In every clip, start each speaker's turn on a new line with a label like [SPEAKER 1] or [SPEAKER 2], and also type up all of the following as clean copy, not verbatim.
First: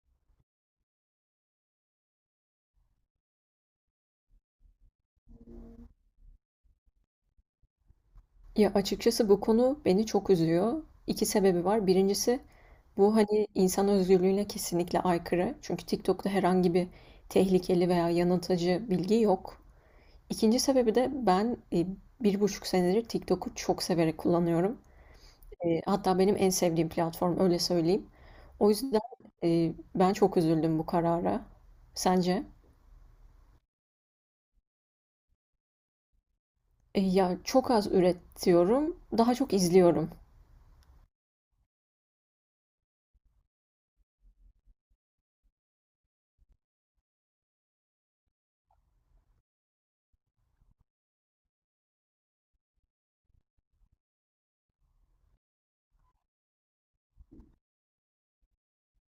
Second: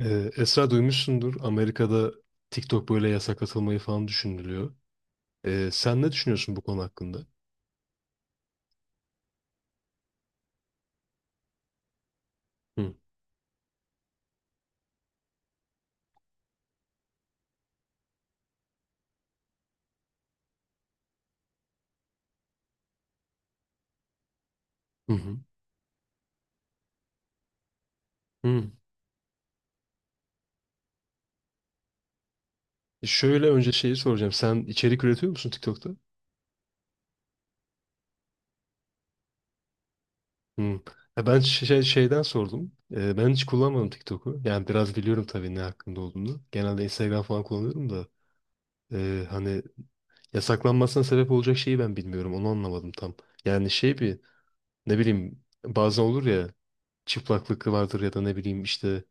[SPEAKER 1] Esra duymuşsundur. Amerika'da TikTok böyle yasaklatılmayı falan düşünülüyor. Sen ne düşünüyorsun bu konu hakkında?
[SPEAKER 2] Ya, açıkçası bu konu beni çok üzüyor. 2 sebebi var. Birincisi
[SPEAKER 1] Hı.
[SPEAKER 2] bu, hani, insan özgürlüğüne kesinlikle aykırı. Çünkü TikTok'ta herhangi bir tehlikeli veya yanıltıcı bilgi yok. İkinci sebebi de 1,5 senedir TikTok'u çok severek kullanıyorum.
[SPEAKER 1] Hı hı.
[SPEAKER 2] Hatta benim en sevdiğim platform, öyle söyleyeyim. O
[SPEAKER 1] Hı.
[SPEAKER 2] yüzden, ben çok üzüldüm bu karara. Sence?
[SPEAKER 1] Şöyle önce şeyi soracağım. Sen içerik üretiyor musun TikTok'ta?
[SPEAKER 2] Çok az üretiyorum, daha çok izliyorum.
[SPEAKER 1] Hı. Ya ben şey, şeyden sordum. Ben hiç kullanmadım TikTok'u. Yani biraz biliyorum tabii ne hakkında olduğunu. Genelde Instagram falan kullanıyorum da. Hani yasaklanmasına sebep olacak şeyi ben bilmiyorum. Onu anlamadım tam. Yani şey bir, ne bileyim, bazen olur ya, çıplaklık vardır ya da ne bileyim işte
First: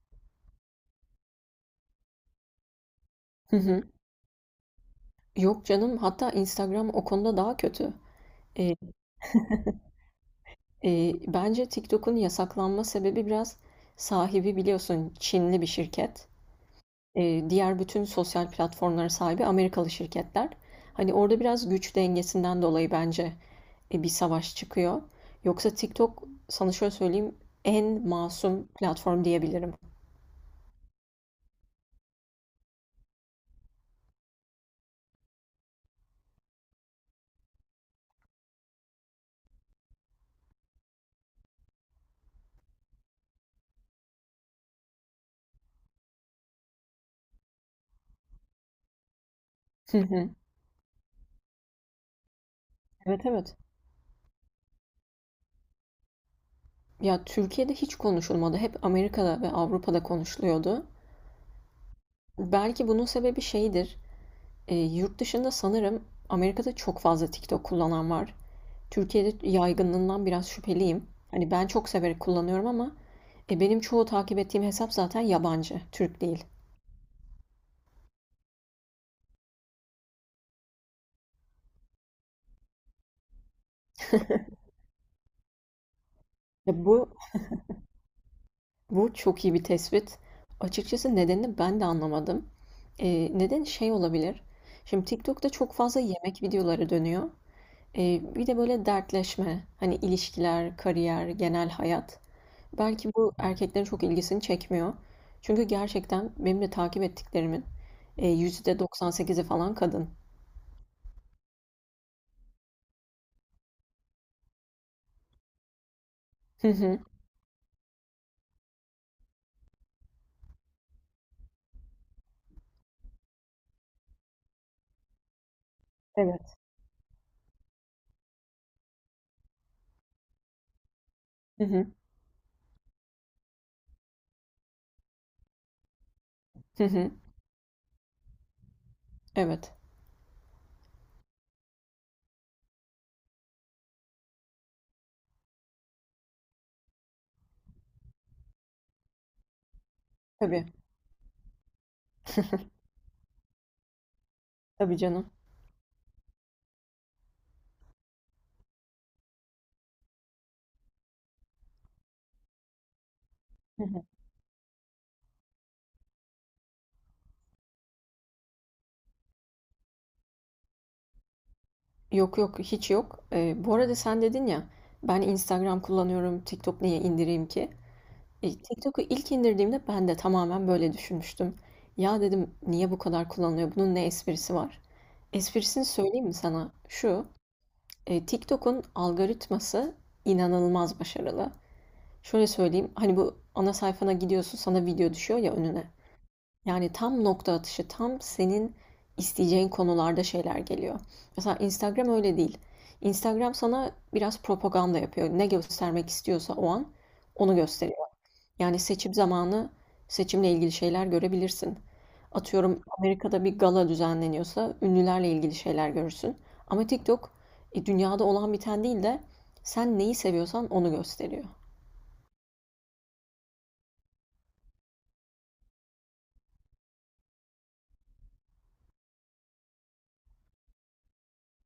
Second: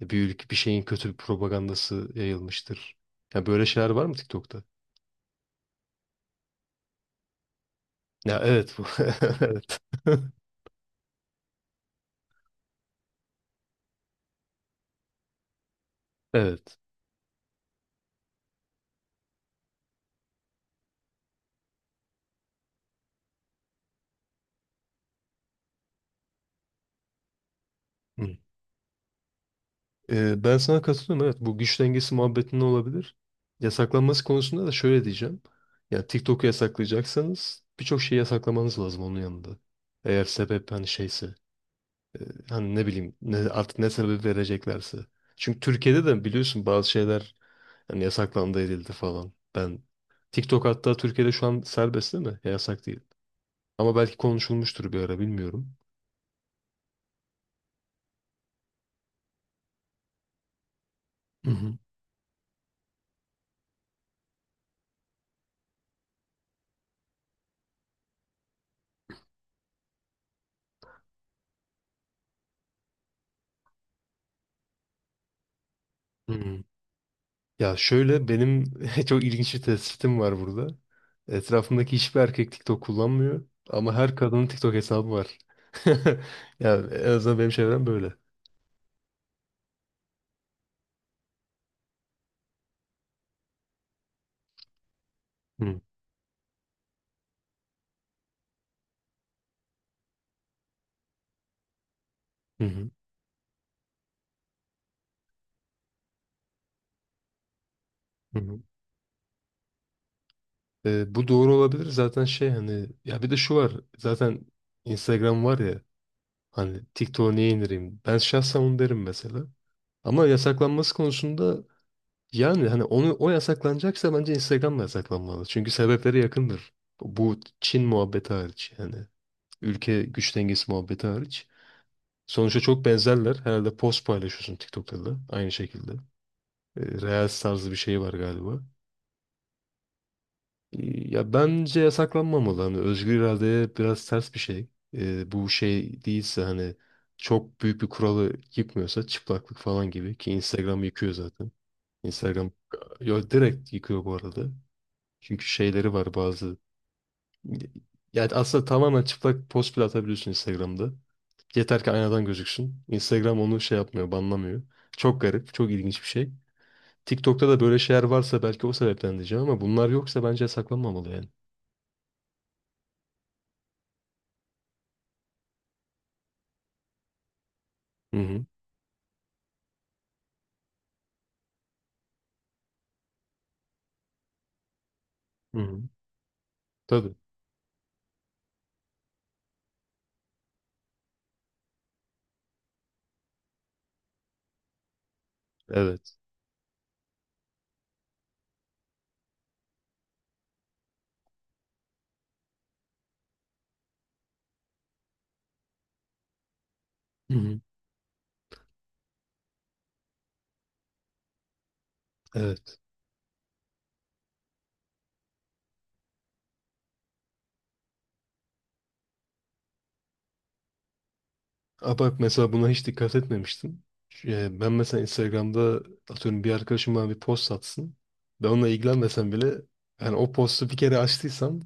[SPEAKER 1] bir şeyin kötü bir propagandası yayılmıştır. Ya
[SPEAKER 2] Hı
[SPEAKER 1] böyle
[SPEAKER 2] hı.
[SPEAKER 1] şeyler var mı TikTok'ta?
[SPEAKER 2] Yok canım, hatta Instagram o konuda daha kötü.
[SPEAKER 1] Ya evet
[SPEAKER 2] Eee,
[SPEAKER 1] bu. Evet.
[SPEAKER 2] bence TikTok'un yasaklanma sebebi biraz sahibi biliyorsun Çinli bir şirket.
[SPEAKER 1] Evet.
[SPEAKER 2] Diğer bütün sosyal platformlara sahibi Amerikalı şirketler. Hani orada biraz güç dengesinden dolayı bence bir savaş çıkıyor. Yoksa TikTok sana şöyle söyleyeyim en
[SPEAKER 1] Hı.
[SPEAKER 2] masum platform diyebilirim.
[SPEAKER 1] Ben sana katılıyorum. Evet bu güç dengesi muhabbetinde olabilir. Yasaklanması konusunda da şöyle diyeceğim. Ya TikTok'u yasaklayacaksanız birçok şeyi yasaklamanız lazım onun yanında. Eğer sebep hani şeyse, hani ne bileyim ne, artık ne sebep vereceklerse. Çünkü Türkiye'de de biliyorsun bazı şeyler, yani yasaklandı edildi falan. Ben
[SPEAKER 2] Hı hı.
[SPEAKER 1] TikTok hatta Türkiye'de şu an serbest değil mi? Ya yasak değil.
[SPEAKER 2] Evet evet.
[SPEAKER 1] Ama belki konuşulmuştur bir ara, bilmiyorum.
[SPEAKER 2] Ya Türkiye'de hiç konuşulmadı. Hep Amerika'da ve Avrupa'da konuşuluyordu.
[SPEAKER 1] Hı hı.
[SPEAKER 2] Belki bunun sebebi şeydir. Yurt dışında sanırım Amerika'da çok fazla TikTok kullanan var. Türkiye'de yaygınlığından biraz şüpheliyim. Hani ben çok severek kullanıyorum ama benim çoğu takip ettiğim hesap zaten yabancı, Türk
[SPEAKER 1] Hı
[SPEAKER 2] değil.
[SPEAKER 1] hı. Ya şöyle benim çok ilginç bir tespitim var burada. Etrafımdaki hiçbir erkek TikTok kullanmıyor ama her kadının TikTok hesabı var. Ya
[SPEAKER 2] Ya bu
[SPEAKER 1] en azından benim çevrem böyle.
[SPEAKER 2] bu çok iyi bir tespit. Açıkçası nedenini ben de anlamadım. E, neden şey olabilir? Şimdi TikTok'ta çok
[SPEAKER 1] Hı
[SPEAKER 2] fazla yemek videoları dönüyor. E, bir de böyle dertleşme, hani ilişkiler, kariyer, genel hayat.
[SPEAKER 1] hı hı.
[SPEAKER 2] Belki bu erkeklerin çok ilgisini çekmiyor. Çünkü gerçekten benim de takip ettiklerimin,
[SPEAKER 1] Hı hı.
[SPEAKER 2] %98'i falan kadın.
[SPEAKER 1] Bu doğru olabilir zaten şey hani, ya bir de şu var, zaten Instagram var ya.
[SPEAKER 2] Hı
[SPEAKER 1] Hani
[SPEAKER 2] hı.
[SPEAKER 1] TikTok'a niye indireyim? Ben şahsen onu derim mesela. Ama yasaklanması konusunda, yani hani onu o yasaklanacaksa bence Instagram da yasaklanmalı. Çünkü sebepleri
[SPEAKER 2] Evet.
[SPEAKER 1] yakındır. Bu Çin muhabbeti hariç yani. Ülke güç dengesi muhabbeti hariç.
[SPEAKER 2] Hı hı.
[SPEAKER 1] Sonuçta çok benzerler. Herhalde post paylaşıyorsun TikTok'ta da aynı şekilde. E,
[SPEAKER 2] Hı hı.
[SPEAKER 1] Reels tarzı bir şey var galiba.
[SPEAKER 2] Evet.
[SPEAKER 1] Ya bence yasaklanmamalı. Hani özgür iradeye biraz ters bir şey. Bu şey değilse, hani çok büyük bir kuralı yıkmıyorsa, çıplaklık falan gibi, ki
[SPEAKER 2] Tabii.
[SPEAKER 1] Instagram yıkıyor zaten. Instagram, yo, direkt yıkıyor bu arada.
[SPEAKER 2] Tabii canım.
[SPEAKER 1] Çünkü şeyleri var bazı. Yani aslında tamamen çıplak post bile atabiliyorsun Instagram'da. Yeter ki aynadan gözüksün. Instagram onu şey
[SPEAKER 2] Hı hı.
[SPEAKER 1] yapmıyor, banlamıyor. Çok garip, çok ilginç bir şey. TikTok'ta da böyle şeyler varsa belki o sebepten diyeceğim ama bunlar yoksa bence yasaklanmamalı yani.
[SPEAKER 2] Yok yok, hiç yok. Bu arada sen dedin ya, ben Instagram kullanıyorum, TikTok niye indireyim ki?
[SPEAKER 1] Hı hı.
[SPEAKER 2] E, TikTok'u ilk indirdiğimde ben de tamamen böyle düşünmüştüm. Ya dedim niye bu kadar kullanılıyor? Bunun ne esprisi var?
[SPEAKER 1] Hı hı.
[SPEAKER 2] Esprisini söyleyeyim mi sana?
[SPEAKER 1] Tabii.
[SPEAKER 2] Şu, E, TikTok'un algoritması inanılmaz başarılı. Şöyle söyleyeyim, hani bu ana sayfana gidiyorsun, sana video düşüyor ya önüne.
[SPEAKER 1] Evet.
[SPEAKER 2] Yani tam nokta atışı, tam senin isteyeceğin konularda şeyler geliyor. Mesela Instagram öyle değil. Instagram sana biraz propaganda yapıyor. Ne göstermek istiyorsa o an
[SPEAKER 1] Hı
[SPEAKER 2] onu
[SPEAKER 1] hı.
[SPEAKER 2] gösteriyor. Yani seçim zamanı seçimle ilgili şeyler görebilirsin.
[SPEAKER 1] Evet.
[SPEAKER 2] Atıyorum Amerika'da bir gala düzenleniyorsa ünlülerle ilgili şeyler görürsün. Ama TikTok dünyada olan biten değil de sen neyi seviyorsan onu gösteriyor.
[SPEAKER 1] Aa, bak mesela buna hiç dikkat etmemiştim. Ben mesela Instagram'da atıyorum bir arkadaşım bana bir post atsın. Ben onunla ilgilenmesem bile, yani o postu bir kere açtıysam,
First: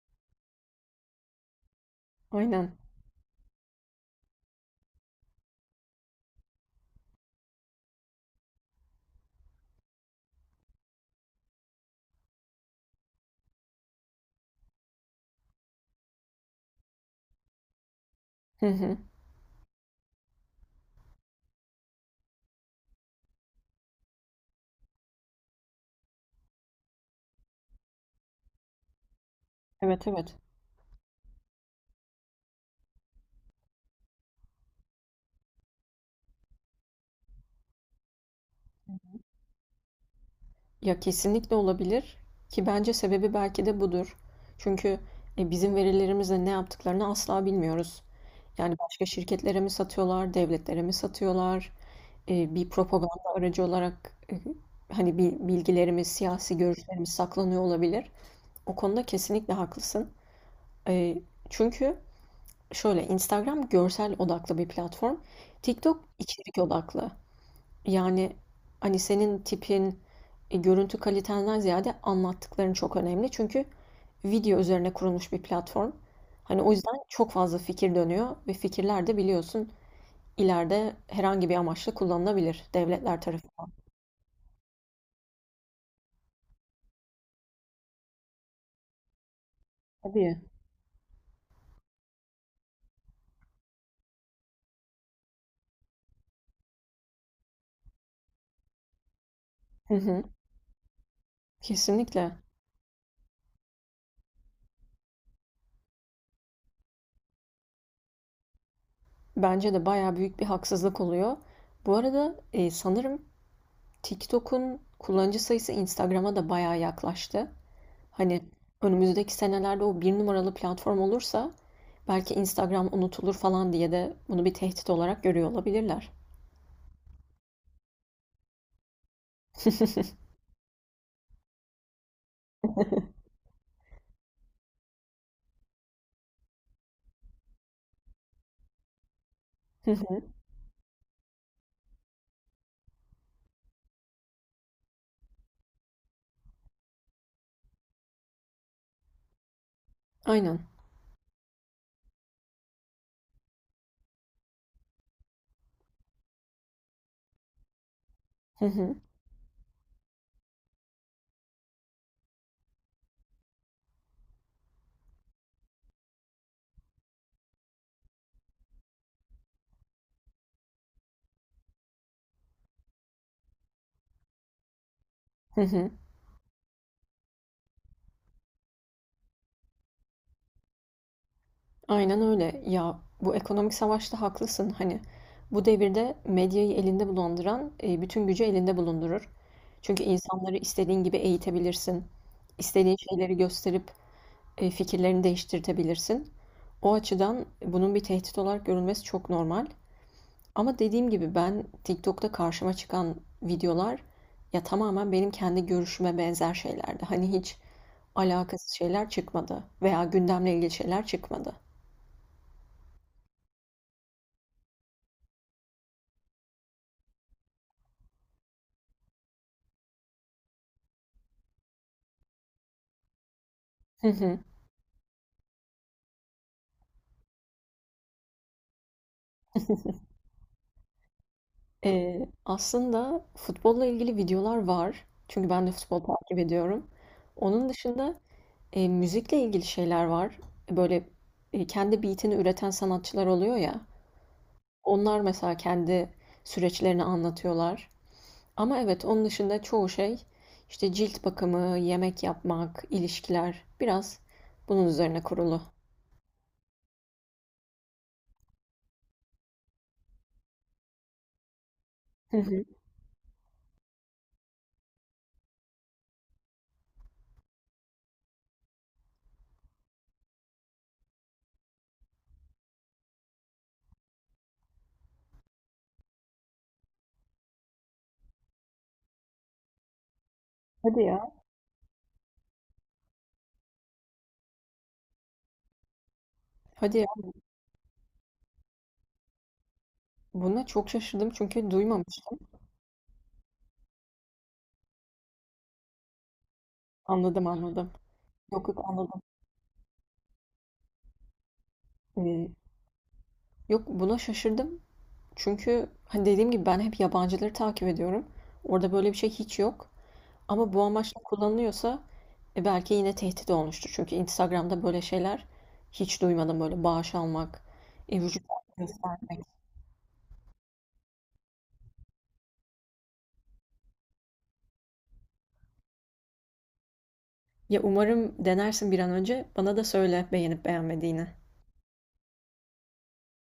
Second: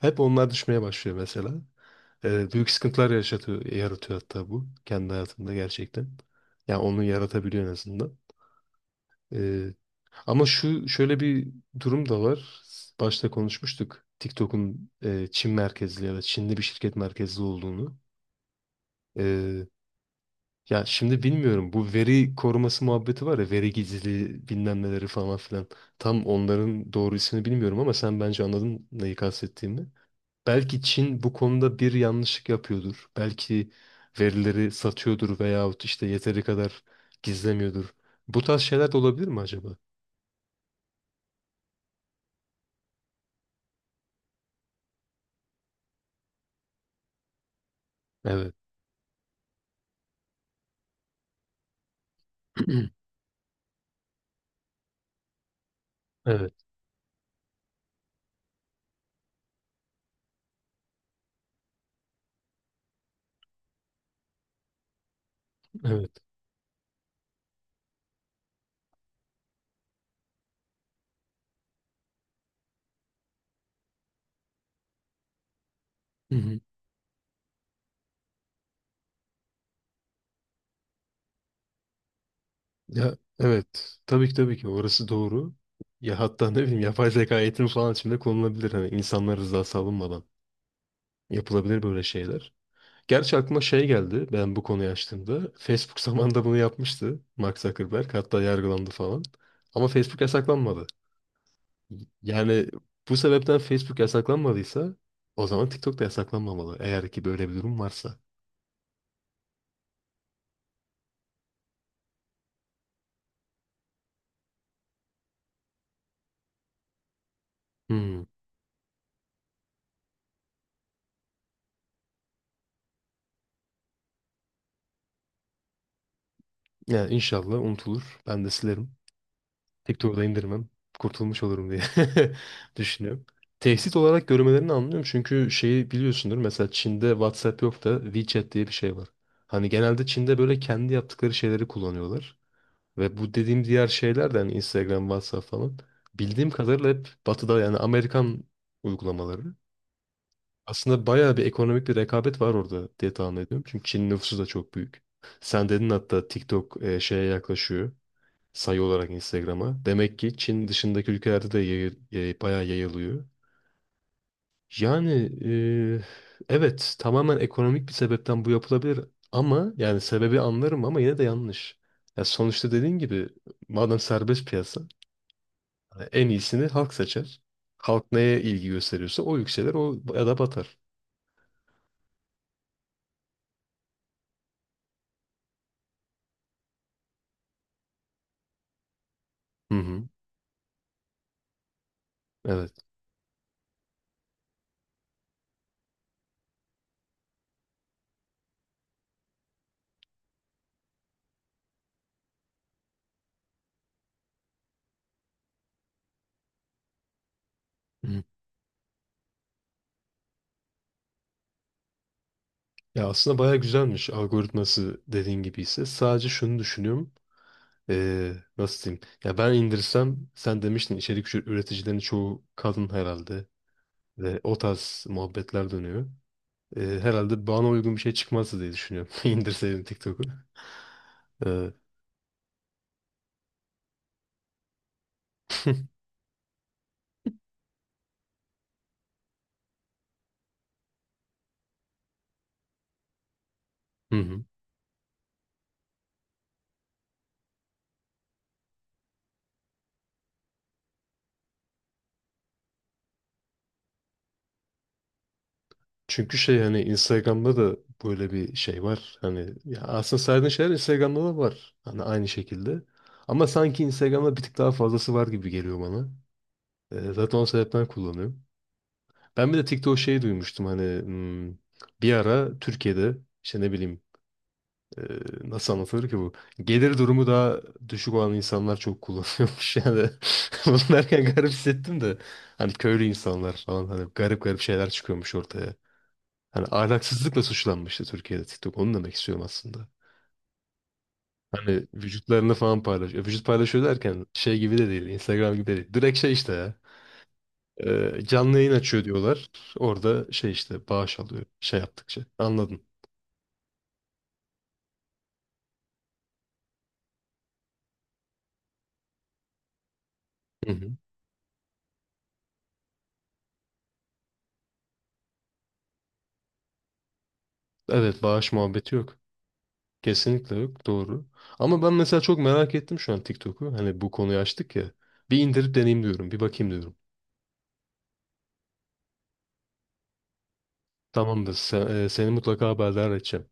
[SPEAKER 1] hep onlar düşmeye başlıyor mesela. E, büyük
[SPEAKER 2] Aynen.
[SPEAKER 1] sıkıntılar yaşatıyor, yaratıyor hatta bu. Kendi hayatımda gerçekten. Yani onu yaratabiliyor en azından. E, ama şu şöyle bir durum da var. Başta konuşmuştuk. TikTok'un e, Çin merkezli ya da Çinli bir şirket merkezli olduğunu.
[SPEAKER 2] Hı hı.
[SPEAKER 1] Ee, Ya şimdi bilmiyorum, bu veri koruması muhabbeti var ya, veri gizliliği bilmem neleri falan filan. Tam onların doğru ismini bilmiyorum ama sen bence anladın neyi kastettiğimi.
[SPEAKER 2] Evet evet.
[SPEAKER 1] Belki Çin bu konuda bir yanlışlık yapıyordur. Belki verileri satıyordur veyahut işte yeteri kadar gizlemiyordur. Bu tarz şeyler de olabilir mi acaba?
[SPEAKER 2] Ya kesinlikle olabilir ki bence sebebi belki de budur. Çünkü bizim verilerimizle ne yaptıklarını asla bilmiyoruz.
[SPEAKER 1] Evet.
[SPEAKER 2] Yani başka şirketlere mi satıyorlar, devletlere mi satıyorlar? Bir propaganda aracı olarak hani bir bilgilerimiz,
[SPEAKER 1] Evet.
[SPEAKER 2] siyasi görüşlerimiz saklanıyor olabilir. O konuda kesinlikle haklısın. E, çünkü şöyle Instagram görsel odaklı bir platform. TikTok
[SPEAKER 1] Evet.
[SPEAKER 2] içerik odaklı. Yani hani senin tipin, görüntü kalitenden ziyade anlattıkların çok önemli. Çünkü video üzerine kurulmuş bir platform.
[SPEAKER 1] Hı hı.
[SPEAKER 2] Hani o yüzden çok fazla fikir dönüyor ve fikirler de biliyorsun ileride herhangi bir amaçla kullanılabilir
[SPEAKER 1] Ya
[SPEAKER 2] devletler tarafından.
[SPEAKER 1] evet. Tabii ki tabii ki orası doğru. Ya hatta ne bileyim yapay zeka eğitimi falan içinde konulabilir. Hani insanlar rızası alınmadan.
[SPEAKER 2] Tabii.
[SPEAKER 1] Yapılabilir böyle şeyler. Gerçi aklıma şey geldi ben bu konuyu açtığımda. Facebook zamanında bunu yapmıştı Mark Zuckerberg. Hatta yargılandı falan. Ama
[SPEAKER 2] Hı
[SPEAKER 1] Facebook
[SPEAKER 2] hı.
[SPEAKER 1] yasaklanmadı.
[SPEAKER 2] Kesinlikle.
[SPEAKER 1] Yani bu sebepten Facebook yasaklanmadıysa o zaman TikTok da yasaklanmamalı. Eğer ki böyle bir durum varsa.
[SPEAKER 2] Bence de bayağı büyük bir haksızlık oluyor. Bu arada sanırım TikTok'un kullanıcı sayısı Instagram'a da bayağı yaklaştı.
[SPEAKER 1] Hmm.
[SPEAKER 2] Hani önümüzdeki senelerde o bir numaralı platform olursa belki Instagram unutulur falan diye de bunu bir tehdit olarak görüyor olabilirler.
[SPEAKER 1] Yani inşallah unutulur. Ben de silerim. Tek turda indirmem. Kurtulmuş olurum diye düşünüyorum. Tehdit olarak görmelerini anlıyorum. Çünkü şeyi biliyorsundur. Mesela Çin'de WhatsApp yok da WeChat diye bir şey var. Hani
[SPEAKER 2] Hı
[SPEAKER 1] genelde
[SPEAKER 2] hı.
[SPEAKER 1] Çin'de böyle kendi yaptıkları şeyleri kullanıyorlar. Ve bu dediğim diğer şeyler de hani Instagram, WhatsApp falan. Bildiğim kadarıyla hep Batı'da, yani Amerikan uygulamaları.
[SPEAKER 2] Aynen.
[SPEAKER 1] Aslında bayağı bir ekonomik bir rekabet var orada diye tahmin ediyorum. Çünkü Çin nüfusu da çok büyük. Sen dedin hatta TikTok e, şeye yaklaşıyor,
[SPEAKER 2] Hı
[SPEAKER 1] sayı
[SPEAKER 2] hı.
[SPEAKER 1] olarak Instagram'a. Demek ki Çin dışındaki ülkelerde de bayağı yayılıyor. Yani e, evet tamamen ekonomik bir sebepten bu yapılabilir ama yani sebebi anlarım ama yine de yanlış. Ya sonuçta dediğin gibi, madem serbest piyasa,
[SPEAKER 2] Hı hı.
[SPEAKER 1] hani en iyisini halk seçer. Halk neye ilgi gösteriyorsa o yükselir o ya da batar.
[SPEAKER 2] Aynen öyle. Ya bu ekonomik savaşta haklısın. Hani bu devirde medyayı elinde bulunduran bütün gücü elinde bulundurur.
[SPEAKER 1] Hı
[SPEAKER 2] Çünkü
[SPEAKER 1] hı,
[SPEAKER 2] insanları istediğin gibi eğitebilirsin.
[SPEAKER 1] evet.
[SPEAKER 2] İstediğin şeyleri gösterip fikirlerini değiştirtebilirsin. O açıdan bunun bir tehdit olarak görülmesi çok normal. Ama dediğim gibi ben TikTok'ta karşıma çıkan videolar ya tamamen benim kendi görüşüme benzer şeylerdi. Hani hiç
[SPEAKER 1] Hı.
[SPEAKER 2] alakasız şeyler çıkmadı veya gündemle ilgili şeyler çıkmadı.
[SPEAKER 1] Ya aslında bayağı güzelmiş algoritması dediğin gibi ise, sadece şunu düşünüyorum. Nasıl diyeyim? Ya ben indirsem, sen demiştin içerik üreticilerin çoğu kadın herhalde ve o tarz muhabbetler dönüyor. Herhalde bana uygun bir şey çıkmazdı diye düşünüyorum. İndirseydim TikTok'u. Ee,
[SPEAKER 2] Aslında futbolla ilgili videolar var. Çünkü ben de futbol takip ediyorum. Onun dışında müzikle ilgili şeyler var. Böyle kendi beatini üreten sanatçılar oluyor ya.
[SPEAKER 1] hı hı.
[SPEAKER 2] Onlar mesela kendi süreçlerini anlatıyorlar. Ama evet onun dışında çoğu şey işte cilt bakımı, yemek yapmak, ilişkiler biraz bunun üzerine kurulu.
[SPEAKER 1] Çünkü şey hani Instagram'da da böyle bir şey var. Hani ya aslında saydığın şeyler Instagram'da da var. Hani aynı
[SPEAKER 2] Hı hı.
[SPEAKER 1] şekilde. Ama sanki Instagram'da bir tık daha fazlası var gibi geliyor bana. Zaten o sebepten kullanıyorum. Ben bir de TikTok şeyi duymuştum hani hmm, bir ara Türkiye'de işte ne bileyim, ee, nasıl anlatılır ki bu? Gelir durumu daha düşük olan insanlar çok kullanıyormuş yani. Bunu
[SPEAKER 2] Hadi
[SPEAKER 1] derken
[SPEAKER 2] ya.
[SPEAKER 1] garip hissettim de. Hani köylü insanlar falan, hani garip garip şeyler çıkıyormuş ortaya. Hani
[SPEAKER 2] Hadi ya.
[SPEAKER 1] ahlaksızlıkla suçlanmıştı Türkiye'de TikTok. Onu demek istiyorum aslında.
[SPEAKER 2] Buna çok şaşırdım çünkü
[SPEAKER 1] Hani
[SPEAKER 2] duymamıştım.
[SPEAKER 1] vücutlarını falan paylaşıyor. Vücut paylaşıyor derken şey gibi de değil. Instagram gibi de değil. Direkt şey işte ya.
[SPEAKER 2] Anladım anladım.
[SPEAKER 1] Canlı
[SPEAKER 2] Yok
[SPEAKER 1] yayın
[SPEAKER 2] yok
[SPEAKER 1] açıyor
[SPEAKER 2] anladım.
[SPEAKER 1] diyorlar. Orada şey işte bağış alıyor. Şey yaptıkça.
[SPEAKER 2] Ee,
[SPEAKER 1] Anladın.
[SPEAKER 2] Yok buna şaşırdım. Çünkü hani dediğim gibi ben hep yabancıları takip ediyorum. Orada böyle bir şey hiç yok.
[SPEAKER 1] Hı
[SPEAKER 2] Ama bu
[SPEAKER 1] hı.
[SPEAKER 2] amaçla kullanılıyorsa belki yine tehdit olmuştur. Çünkü Instagram'da böyle şeyler hiç duymadım. Böyle bağış almak,
[SPEAKER 1] Evet
[SPEAKER 2] vücut
[SPEAKER 1] bağış muhabbeti yok.
[SPEAKER 2] göstermek.
[SPEAKER 1] Kesinlikle yok. Doğru. Ama ben mesela çok merak ettim şu an TikTok'u. Hani bu konuyu açtık ya. Bir indirip deneyeyim diyorum. Bir bakayım diyorum.
[SPEAKER 2] Ya umarım denersin bir an önce. Bana da söyle beğenip beğenmediğini.
[SPEAKER 1] Tamamdır. Sen, e, seni mutlaka haberdar edeceğim.